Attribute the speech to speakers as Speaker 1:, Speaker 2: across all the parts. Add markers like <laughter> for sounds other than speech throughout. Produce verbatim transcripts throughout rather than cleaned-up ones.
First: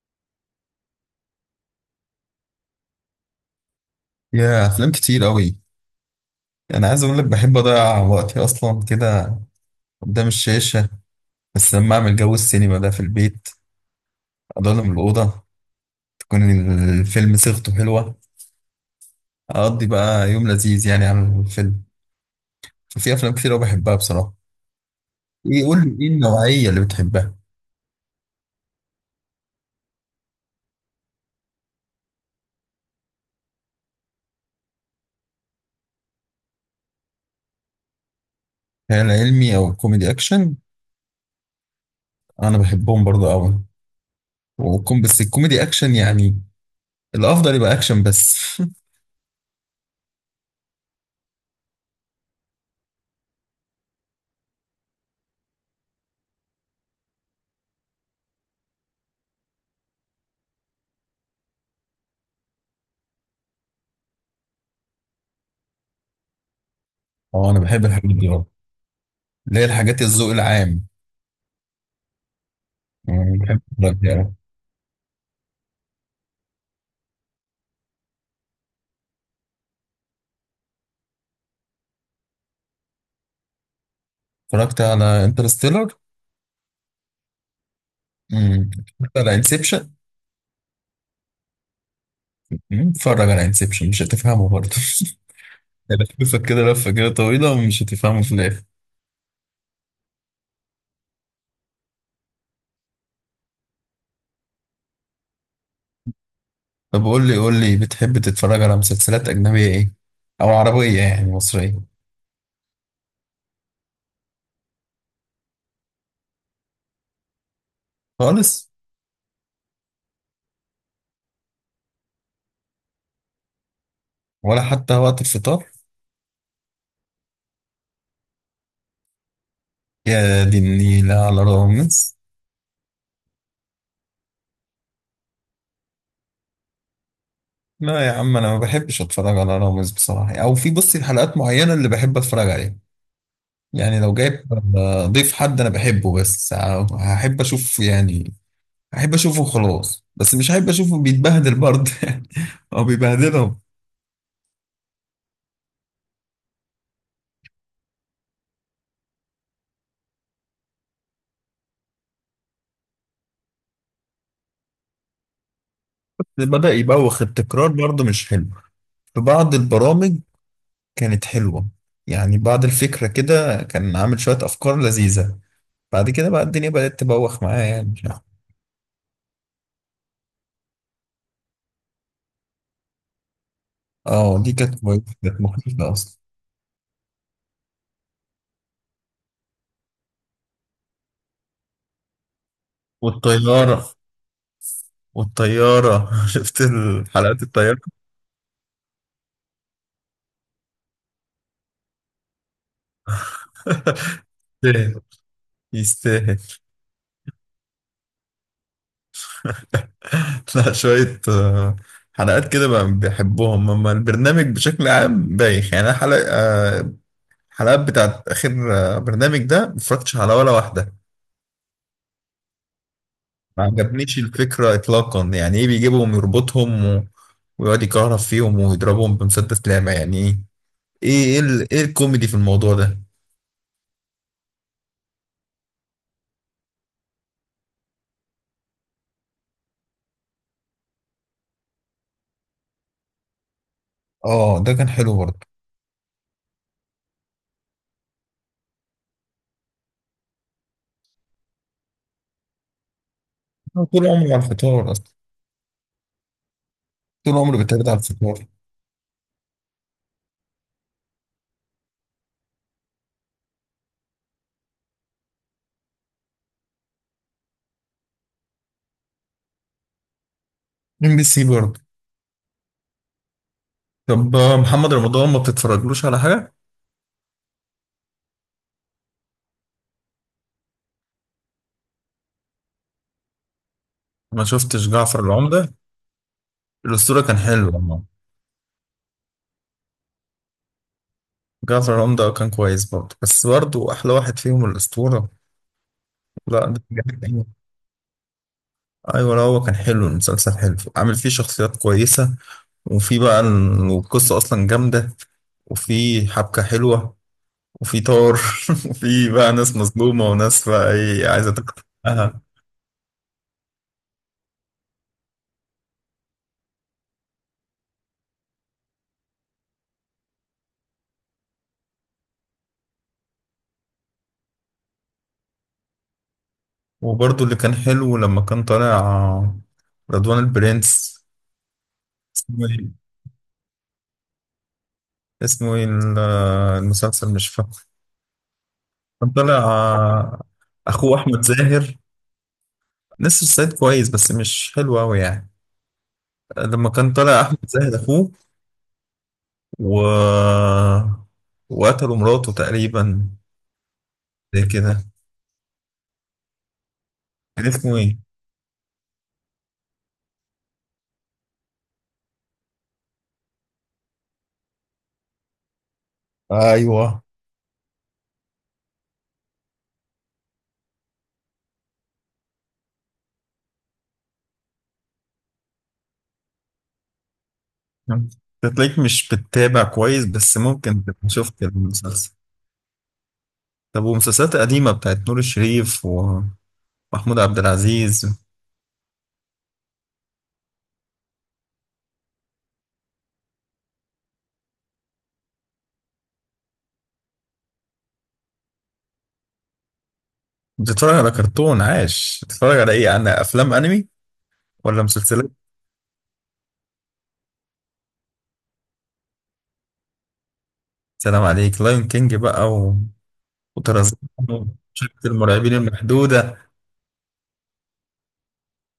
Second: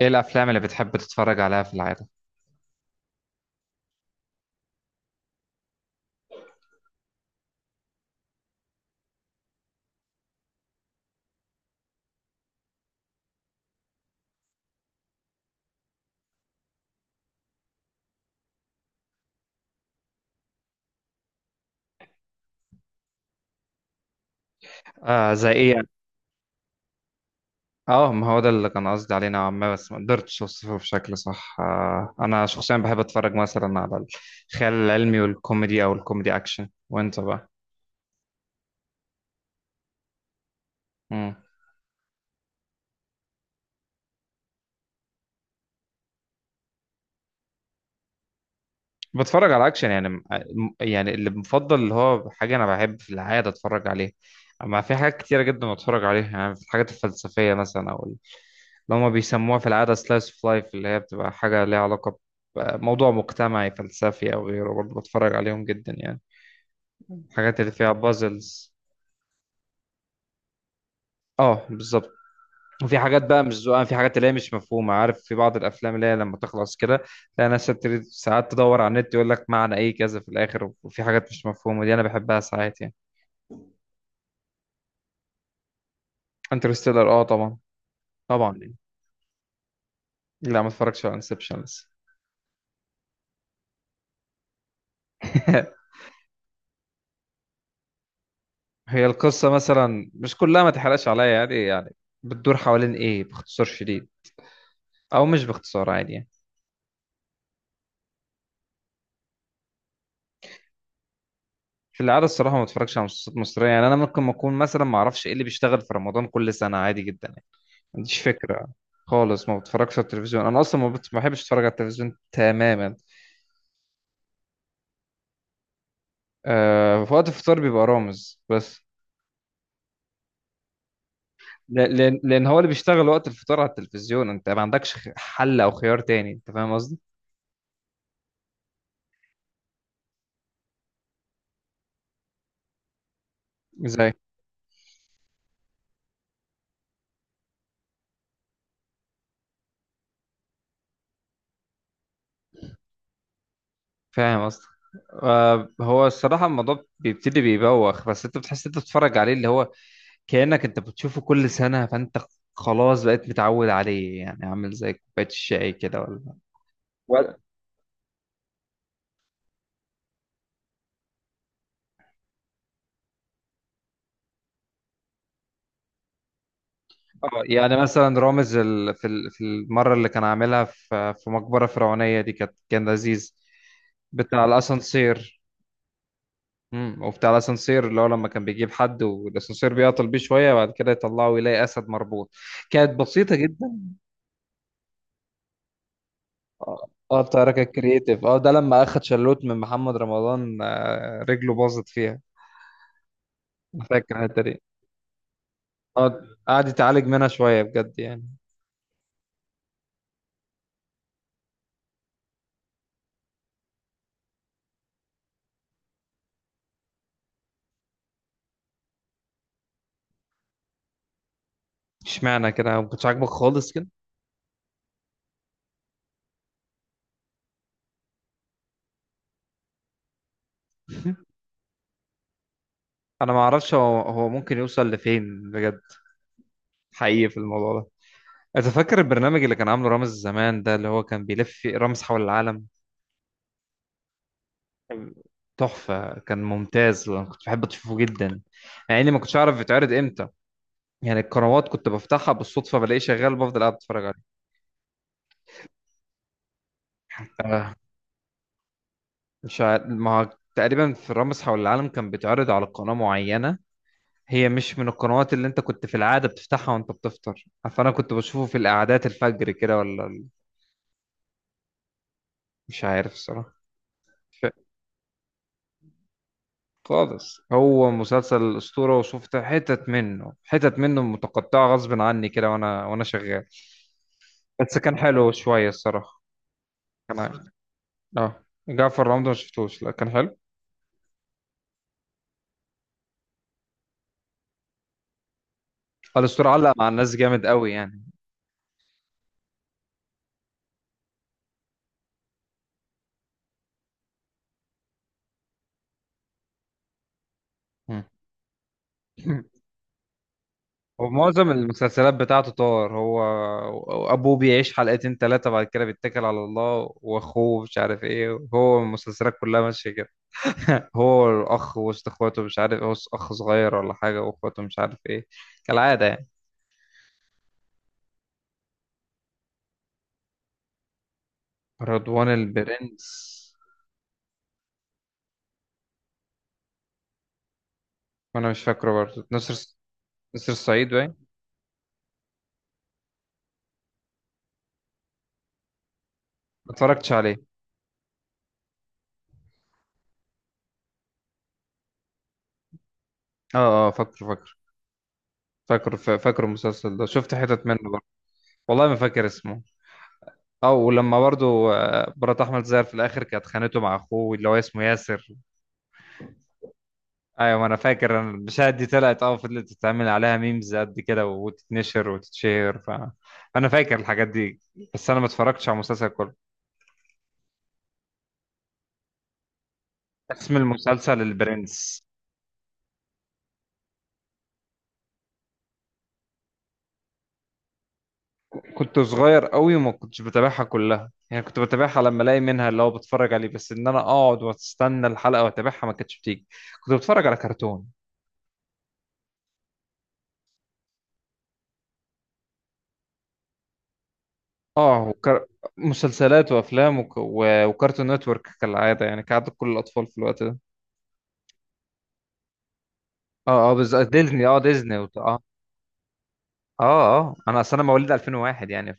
Speaker 1: ايه الافلام اللي بتحب تتفرج عليها في العاده؟
Speaker 2: يا افلام كتير قوي. انا عايز اقول لك بحب اضيع وقتي اصلا كده قدام الشاشه، بس لما اعمل جو السينما ده في البيت، اضلم الاوضه، تكون الفيلم صيغته حلوه، اقضي بقى يوم لذيذ يعني على الفيلم. ففي افلام كتير قوي بحبها بصراحه.
Speaker 1: آه، زي
Speaker 2: ايه،
Speaker 1: ايه
Speaker 2: قول
Speaker 1: يعني؟
Speaker 2: لي ايه النوعيه اللي بتحبها؟
Speaker 1: اه، ما هو ده اللي كان قصدي عليه نوعا ما، بس ما قدرتش اوصفه بشكل صح. آه انا شخصيا بحب اتفرج مثلا على الخيال العلمي والكوميدي او الكوميدي اكشن، وانت بقى؟
Speaker 2: خيال علمي او كوميدي اكشن،
Speaker 1: مم.
Speaker 2: انا بحبهم برضه قوي، وكم بس الكوميدي اكشن يعني، الافضل يبقى اكشن بس. <laughs>
Speaker 1: بتفرج على اكشن يعني م- يعني اللي مفضل اللي هو حاجه انا بحب في العاده اتفرج عليها. اما في حاجات كتيره جدا بتفرج عليها يعني، في الحاجات الفلسفيه مثلا اللي هما بيسموها في العادة slice of life، اللي هي بتبقى حاجة ليها علاقة بموضوع مجتمعي فلسفي أو غيره، برضه بتفرج عليهم جدا يعني،
Speaker 2: اه انا
Speaker 1: الحاجات اللي
Speaker 2: بحب
Speaker 1: فيها
Speaker 2: الحاجات دي أوي.
Speaker 1: بازلز.
Speaker 2: اللي هي الحاجات الذوق العام.
Speaker 1: اه، بالظبط. وفي حاجات
Speaker 2: يعني
Speaker 1: بقى مش
Speaker 2: بحب
Speaker 1: ذوقها، في
Speaker 2: الحاجات دي
Speaker 1: حاجات اللي هي
Speaker 2: أوي.
Speaker 1: مش مفهومة، عارف، في بعض الأفلام اللي هي لما تخلص كده تلاقي ناس بتبتدي ساعات تدور على النت يقول لك معنى إيه كذا في الآخر، وفي حاجات مش مفهومة دي أنا بحبها ساعات يعني.
Speaker 2: اتفرجت على انترستيلر.
Speaker 1: انترستيلر؟ اه طبعا، طبعا يعني.
Speaker 2: اتفرجت على انسبشن.
Speaker 1: لا، ما اتفرجتش على انسبشن لسه.
Speaker 2: اتفرج على انسبشن مش هتفهمه برضه.
Speaker 1: <laughs>
Speaker 2: <laughs> لفة كده لفة كده طويلة ومش هتفهمه في الآخر.
Speaker 1: هي القصة مثلا مش كلها، ما تحرقش عليا، يعني يعني بتدور حوالين ايه باختصار شديد، او مش باختصار عادي يعني.
Speaker 2: طب قول لي قول لي بتحب تتفرج على مسلسلات أجنبية إيه؟ أو عربية يعني مصرية؟
Speaker 1: في العادة الصراحة ما بتفرجش على مسلسلات مصرية يعني، انا ممكن ما اكون مثلا ما اعرفش ايه اللي بيشتغل في رمضان كل سنة، عادي جدا يعني، ما عنديش فكرة
Speaker 2: خالص؟
Speaker 1: خالص. ما بتفرجش على التلفزيون، انا اصلا ما بت- ما بحبش اتفرج على التلفزيون تماما.
Speaker 2: ولا حتى وقت الفطار؟
Speaker 1: آه، في وقت الفطار بيبقى رامز بس.
Speaker 2: يا دي النيلة على
Speaker 1: ل-
Speaker 2: رامز.
Speaker 1: لان لان هو اللي بيشتغل وقت الفطار على التلفزيون، انت ما عندكش خ- حل او خيار تاني، انت فاهم قصدي؟
Speaker 2: لا يا عم، أنا ما بحبش أتفرج على رامز بصراحة، أو في بصي حلقات معينة اللي بحب أتفرج عليها. يعني
Speaker 1: زي.
Speaker 2: لو جايب آه، ضيف حد أنا بحبه، بس آه، هحب أشوف يعني. احب اشوفه خلاص، بس مش احب اشوفه بيتبهدل برضه. <laughs> او بيبهدلهم.
Speaker 1: فاهم قصدك. آه، هو الصراحة الموضوع بيبتدي بيبوخ، بس انت بتحس انت بتتفرج عليه، اللي هو كأنك انت بتشوفه كل سنة، فانت خلاص بقيت متعود عليه يعني، عامل زي كوباية الشاي كده ولا
Speaker 2: بدأ يبوخ،
Speaker 1: ولا
Speaker 2: التكرار برضه مش حلو في بعض البرامج. كانت حلوة يعني، بعض الفكرة كده كان عامل شوية افكار لذيذة، بعد كده بقى الدنيا بدأت
Speaker 1: آه،
Speaker 2: تبوخ معاه
Speaker 1: يعني
Speaker 2: يعني مش
Speaker 1: مثلا
Speaker 2: عارف.
Speaker 1: رامز ال... في ال... في المرة اللي كان عاملها في في مقبرة فرعونية دي كانت كان لذيذ،
Speaker 2: اه
Speaker 1: بتاع
Speaker 2: دي كانت كويسة، كانت
Speaker 1: الأسانسير.
Speaker 2: مخيفة اصلا.
Speaker 1: مم. وبتاع الأسانسير اللي هو لما كان بيجيب حد والأسانسير بيعطل بيه شوية، وبعد كده يطلعه يلاقي أسد مربوط، كانت بسيطة جدا.
Speaker 2: والطيارة، والطيارة. <laughs> شفت
Speaker 1: اه، آه،
Speaker 2: الحلقات
Speaker 1: التحرك
Speaker 2: الطيارة؟
Speaker 1: الكرييتيف، اه ده لما اخد شلوت من محمد رمضان، آه، رجله باظت فيها، انا فاكر الحته دي.
Speaker 2: <laughs>
Speaker 1: اه،
Speaker 2: يستاهل.
Speaker 1: قعد يتعالج منها شويه بجد يعني.
Speaker 2: <laughs> لا شوية آه، حلقات كده بقى بيحبوهم، أما البرنامج بشكل عام بايخ يعني. أنا حلقة آه، الحلقات بتاعت آخر آه، برنامج ده مفرجتش على ولا واحدة.
Speaker 1: اشمعنى كده، ما كنتش عاجبك
Speaker 2: ما
Speaker 1: خالص كده؟
Speaker 2: عجبنيش الفكرة إطلاقا. يعني إيه بيجيبهم يربطهم و... ويقعد يكهرب فيهم ويضربهم بمسدس لامع؟ يعني إيه؟ إيه إيه,
Speaker 1: <laughs>
Speaker 2: ال... إيه الكوميدي في الموضوع ده؟
Speaker 1: انا ما اعرفش هو هو ممكن يوصل لفين بجد، حقيقي في الموضوع ده. انت فاكر البرنامج اللي كان عامله رامز زمان ده اللي هو كان بيلف فيه- رامز حول العالم؟
Speaker 2: آه ده كان حلو برضه.
Speaker 1: تحفه، كان ممتاز، انا كنت بحب اشوفه جدا، مع اني ما كنتش اعرف بيتعرض امتى يعني، القنوات كنت بفتحها بالصدفه بلاقيه شغال، بفضل قاعد
Speaker 2: أنا طول
Speaker 1: اتفرج
Speaker 2: عمري على الفطار أصلا، طول عمري
Speaker 1: عليه.
Speaker 2: بتابع على الفطار.
Speaker 1: مش عارف، ما هو تقريبا في رامز حول العالم كان بيتعرض على قناة معينة، هي مش من القنوات اللي انت كنت في العادة بتفتحها وانت بتفطر، فانا كنت بشوفه في القعدات الفجر كده ولا ال-
Speaker 2: ام بي سي برضه.
Speaker 1: مش عارف الصراحة.
Speaker 2: طب
Speaker 1: ف-
Speaker 2: آه، محمد رمضان ما بتتفرجلوش على حاجة؟
Speaker 1: خالص، هو مسلسل أسطورة، وشفت حتت منه حتت منه متقطعة غصب عني كده وانا وانا شغال،
Speaker 2: ما
Speaker 1: بس
Speaker 2: شفتش
Speaker 1: كان
Speaker 2: جعفر
Speaker 1: حلو شوية
Speaker 2: العمدة؟
Speaker 1: الصراحة. كان
Speaker 2: الأسطورة كان
Speaker 1: عارف.
Speaker 2: حلو والله.
Speaker 1: اه. جعفر رمضان ما شفتوش، لا كان حلو.
Speaker 2: جعفر العمدة كان كويس برضه، بس برضه أحلى واحد فيهم الأسطورة.
Speaker 1: الأسطورة
Speaker 2: لا
Speaker 1: علق
Speaker 2: ده
Speaker 1: مع الناس
Speaker 2: بجد
Speaker 1: جامد
Speaker 2: حلو.
Speaker 1: قوي يعني.
Speaker 2: أيوة، لا هو كان حلو، المسلسل حلو، عامل فيه شخصيات كويسة، وفي بقى ال- والقصة أصلا جامدة، وفي حبكة حلوة، وفي
Speaker 1: مم.
Speaker 2: طار. <laughs> وفي بقى
Speaker 1: <clears throat> <laughs>
Speaker 2: ناس مظلومة وناس بقى إيه،
Speaker 1: ومعظم
Speaker 2: عايزة تاخد
Speaker 1: المسلسلات
Speaker 2: حقها.
Speaker 1: بتاعته طار هو، ابوه بيعيش حلقتين ثلاثة بعد كده بيتكل على الله، واخوه مش عارف ايه، هو المسلسلات كلها ماشية كده. <laughs> هو الاخ وسط اخواته، مش عارف هو اخ صغير ولا حاجة، واخواته مش عارف ايه، كالعادة يعني.
Speaker 2: وبرضه اللي كان حلو لما كان طالع رضوان البرنس.
Speaker 1: رضوان
Speaker 2: اسمه إيه؟
Speaker 1: البرنس.
Speaker 2: اسمه إيه ال- المسلسل مش فاكر.
Speaker 1: وانا مش فاكره برضه،
Speaker 2: كان طلع
Speaker 1: نصر
Speaker 2: آه،
Speaker 1: نصر الصعيد
Speaker 2: اخوه
Speaker 1: باين.
Speaker 2: احمد زاهر. نسر الصعيد كويس، بس مش حلو قوي يعني.
Speaker 1: ما
Speaker 2: لما
Speaker 1: اتفرجتش
Speaker 2: كان طلع
Speaker 1: عليه.
Speaker 2: احمد زاهر اخوه و... وقتلوا مراته تقريبا،
Speaker 1: اه، اه، فاكره، فاكره.
Speaker 2: زي كده.
Speaker 1: فاكره، ف- فاكره المسلسل ده، شفت حتت
Speaker 2: كان
Speaker 1: منه
Speaker 2: اسمه
Speaker 1: برضه.
Speaker 2: ايه؟
Speaker 1: والله ما فاكر اسمه. اه، ولما برضو آه، مرات احمد زاهر في الاخر كانت خانته مع اخوه اللي هو اسمه ياسر.
Speaker 2: ايوه.
Speaker 1: ايوه، ما انا فاكر، انا المشاهد دي طلعت اه فضلت تتعمل عليها ميمز قد كده وتتنشر وتتشير ف... فانا فاكر الحاجات دي، بس انا ما اتفرجتش على المسلسل كله.
Speaker 2: أنت تلاقيك مش بتتابع كويس،
Speaker 1: اسم
Speaker 2: بس ممكن
Speaker 1: المسلسل
Speaker 2: تبقى شفت
Speaker 1: البرنس.
Speaker 2: المسلسل. طب ومسلسلات قديمة بتاعت نور الشريف ومحمود عبد العزيز؟
Speaker 1: كنت صغير قوي وما كنتش بتابعها كلها يعني، كنت بتابعها لما الاقي منها اللي هو بتفرج عليه، بس ان انا اقعد واستنى الحلقه واتابعها ما كانتش بتيجي. كنت بتفرج على كرتون.
Speaker 2: بتتفرج على كرتون؟ عاش. بتتفرج على ايه، على افلام انمي ولا
Speaker 1: اه، وكر...
Speaker 2: مسلسلات؟
Speaker 1: مسلسلات وافلام وك... و... وكارتون نتورك كالعاده يعني، كعادة كل الاطفال في الوقت ده.
Speaker 2: سلام عليك، لايون كينج بقى،
Speaker 1: اه، اه، بالظبط، ديزني اه
Speaker 2: وترزمون،
Speaker 1: ديزني وت...
Speaker 2: شركة
Speaker 1: اه
Speaker 2: المرعبين المحدودة.
Speaker 1: اه، اه، انا اصل انا مواليد ألفين و واحد يعني ف...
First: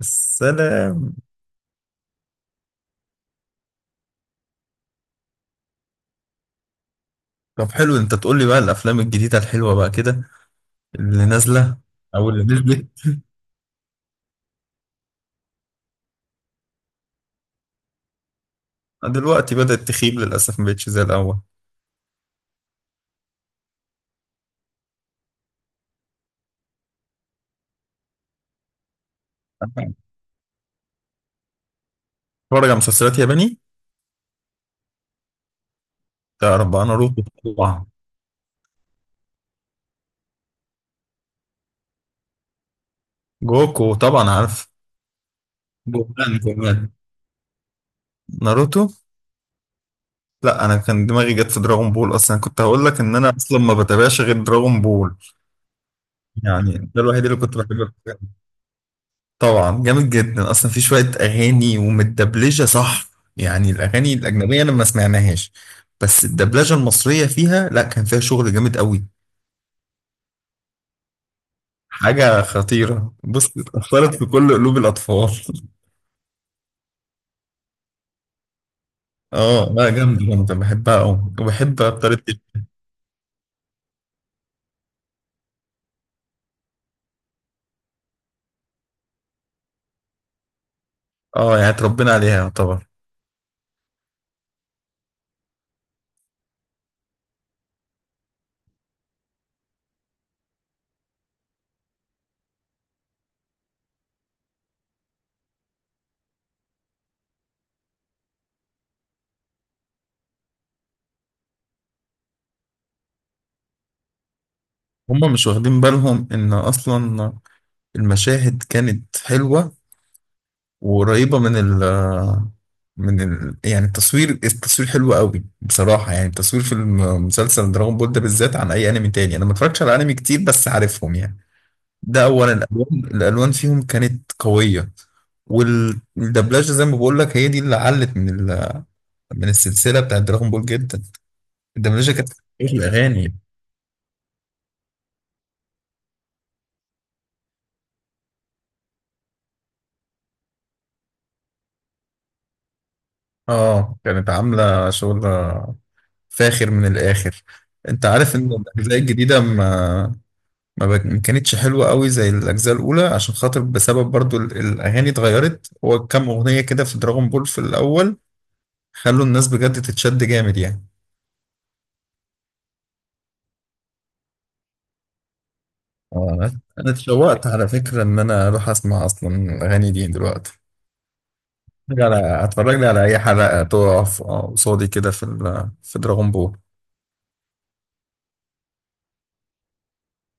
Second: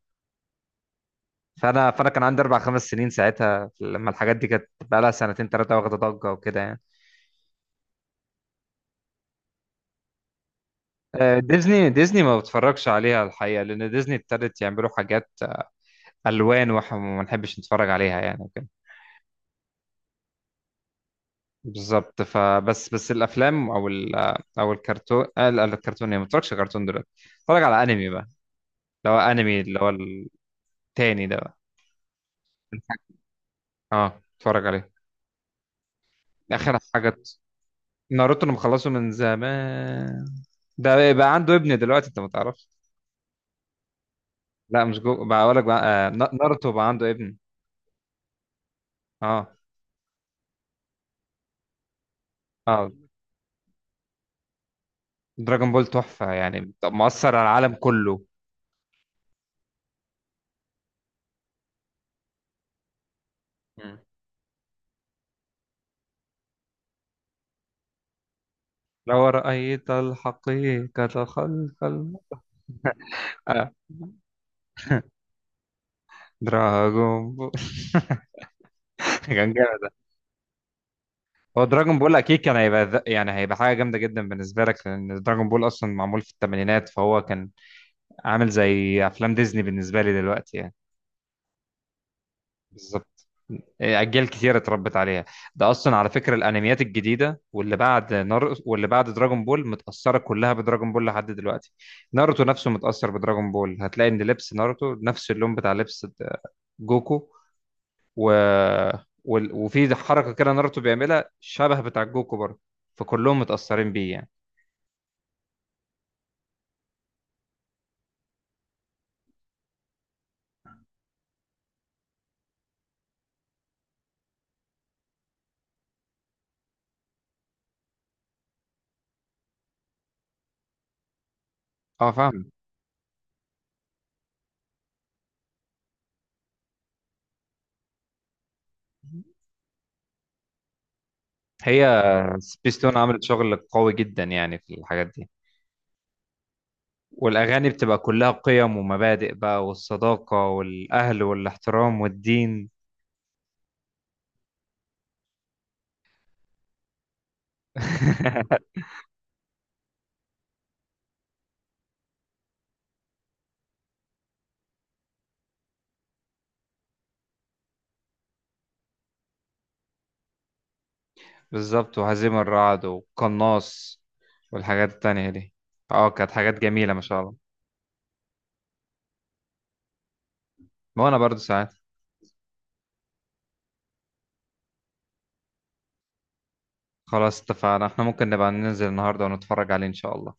Speaker 2: السلام.
Speaker 1: فانا فانا كان عندي اربع خمس سنين ساعتها لما الحاجات دي كانت بقى لها سنتين ثلاثه واخده ضجه وكده يعني.
Speaker 2: طب حلو، انت تقول لي بقى الافلام الجديدة الحلوة بقى كده، اللي
Speaker 1: آه،
Speaker 2: نازلة
Speaker 1: ديزني ديزني
Speaker 2: او
Speaker 1: ما
Speaker 2: اللي
Speaker 1: بتفرجش
Speaker 2: نزلت.
Speaker 1: عليها الحقيقه، لان ديزني ابتدت يعملوا حاجات الوان واحنا ما بنحبش نتفرج عليها يعني.
Speaker 2: دلوقتي بدأت تخيب للاسف، ما بقتش زي الاول.
Speaker 1: بالظبط، فبس بس الافلام او ال او الكرتون، آه، لا، الكرتون يعني ما بتفرجش كرتون دلوقتي، اتفرج على انمي بقى، اللي هو انمي اللي هو التاني ده بقى.
Speaker 2: اتفرج على مسلسلات ياباني؟
Speaker 1: اه، اتفرج عليه،
Speaker 2: تعرف
Speaker 1: اخر
Speaker 2: بقى
Speaker 1: حاجه.
Speaker 2: ناروتو طبعا.
Speaker 1: ناروتو انا مخلصه من زمان، ده بقى عنده ابن دلوقتي، انت ما تعرفش.
Speaker 2: جوكو طبعا عارف.
Speaker 1: لا، مش جو، بقول لك بقى، آه، نا-
Speaker 2: جوكان
Speaker 1: ناروتو بقى
Speaker 2: كمان.
Speaker 1: عنده ابن.
Speaker 2: ناروتو.
Speaker 1: اه،
Speaker 2: لا انا كان دماغي جت في دراغون بول، اصلا كنت هقول
Speaker 1: اه.
Speaker 2: لك ان انا اصلا ما بتابعش غير دراغون بول.
Speaker 1: دراجون بول تحفه يعني،
Speaker 2: يعني ده الوحيد
Speaker 1: مؤثر
Speaker 2: اللي
Speaker 1: على
Speaker 2: كنت
Speaker 1: العالم
Speaker 2: بحبه.
Speaker 1: كله.
Speaker 2: طبعا جامد جدا اصلا، في شويه اغاني ومتدبلجه صح. يعني
Speaker 1: مم.
Speaker 2: الاغاني الاجنبيه انا ما سمعناهاش، بس الدبلجه المصريه فيها، لا كان فيها شغل جامد قوي.
Speaker 1: لو رأيت الحقيقة خلف الم...
Speaker 2: حاجه خطيره، بص
Speaker 1: آه.
Speaker 2: اتأثرت في كل قلوب الاطفال. <laughs>
Speaker 1: دراغون بول. <laughs> <laughs> كان
Speaker 2: اه لا،
Speaker 1: جامد.
Speaker 2: جامده جامده، بحبها قوي.
Speaker 1: هو
Speaker 2: وبحب
Speaker 1: دراجون بول
Speaker 2: طريقه.
Speaker 1: اكيد كان هيبقى ذ- يعني هيبقى حاجه جامده جدا بالنسبه لك، لان دراجون بول اصلا معمول في الثمانينات، فهو كان عامل زي افلام ديزني بالنسبه لي دلوقتي يعني.
Speaker 2: اه يعني اتربينا عليها يعتبر.
Speaker 1: بالظبط. إيه، اجيال كتيره اتربت عليها. ده اصلا على فكره الانميات الجديده واللي بعد نار واللي بعد دراجون بول متاثره كلها بدراجون بول لحد دلوقتي. ناروتو نفسه متاثر بدراجون بول، هتلاقي ان لبس ناروتو نفس اللون بتاع لبس جوكو، و... وال- وفي حركه كده ناروتو بيعملها شبه بتاع جوكو برضه، فكلهم متاثرين بيه يعني.
Speaker 2: هما مش واخدين بالهم ان اصلا المشاهد كانت حلوه، وقريبة من ال، من ال يعني التصوير، التصوير حلو قوي بصراحة. يعني التصوير في المسلسل دراغون بول ده بالذات عن أي أنمي تاني. أنا ما اتفرجتش على أنمي كتير بس عارفهم يعني.
Speaker 1: اه،
Speaker 2: ده
Speaker 1: فاهم.
Speaker 2: أولا الألوان، الألوان فيهم كانت قوية. والدبلجة زي ما بقول لك، هي دي اللي علت من ال، من السلسلة بتاعت دراغون بول جدا.
Speaker 1: هي
Speaker 2: الدبلجة كانت إيه،
Speaker 1: سبيستون عملت
Speaker 2: الأغاني.
Speaker 1: شغل قوي جدا يعني في الحاجات دي. والأغاني بتبقى كلها قيم ومبادئ بقى، والصداقة والأهل والاحترام والدين.
Speaker 2: اه كانت عاملة شغل فاخر من الآخر. انت عارف ان
Speaker 1: <laughs>
Speaker 2: الاجزاء الجديده ما ما بك- ما كانتش حلوة قوي زي الأجزاء الأولى، عشان خاطر، بسبب برضو ال- الأغاني اتغيرت. هو كام أغنية كده في دراغون بول في الأول خلوا الناس بجد تتشد جامد يعني.
Speaker 1: بالظبط، وهزيم الرعد والقناص والحاجات التانية دي، اه
Speaker 2: آه،
Speaker 1: كانت حاجات
Speaker 2: أنا أنا
Speaker 1: جميلة ما شاء الله.
Speaker 2: اتشوقت على فكرة إن أنا أروح أسمع أصلا الأغاني دي دلوقتي.
Speaker 1: وأنا برضو ساعات.
Speaker 2: أتفرج على هتفرج لي على أي حلقة تقف آه، قصادي كده في ال- في دراغون بول.
Speaker 1: خلاص، اتفقنا، احنا ممكن نبقى ننزل النهاردة ونتفرج عليه إن شاء الله.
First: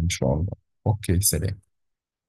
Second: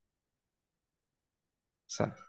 Speaker 2: إن شاء الله. أوكي، سلام.
Speaker 1: سلام.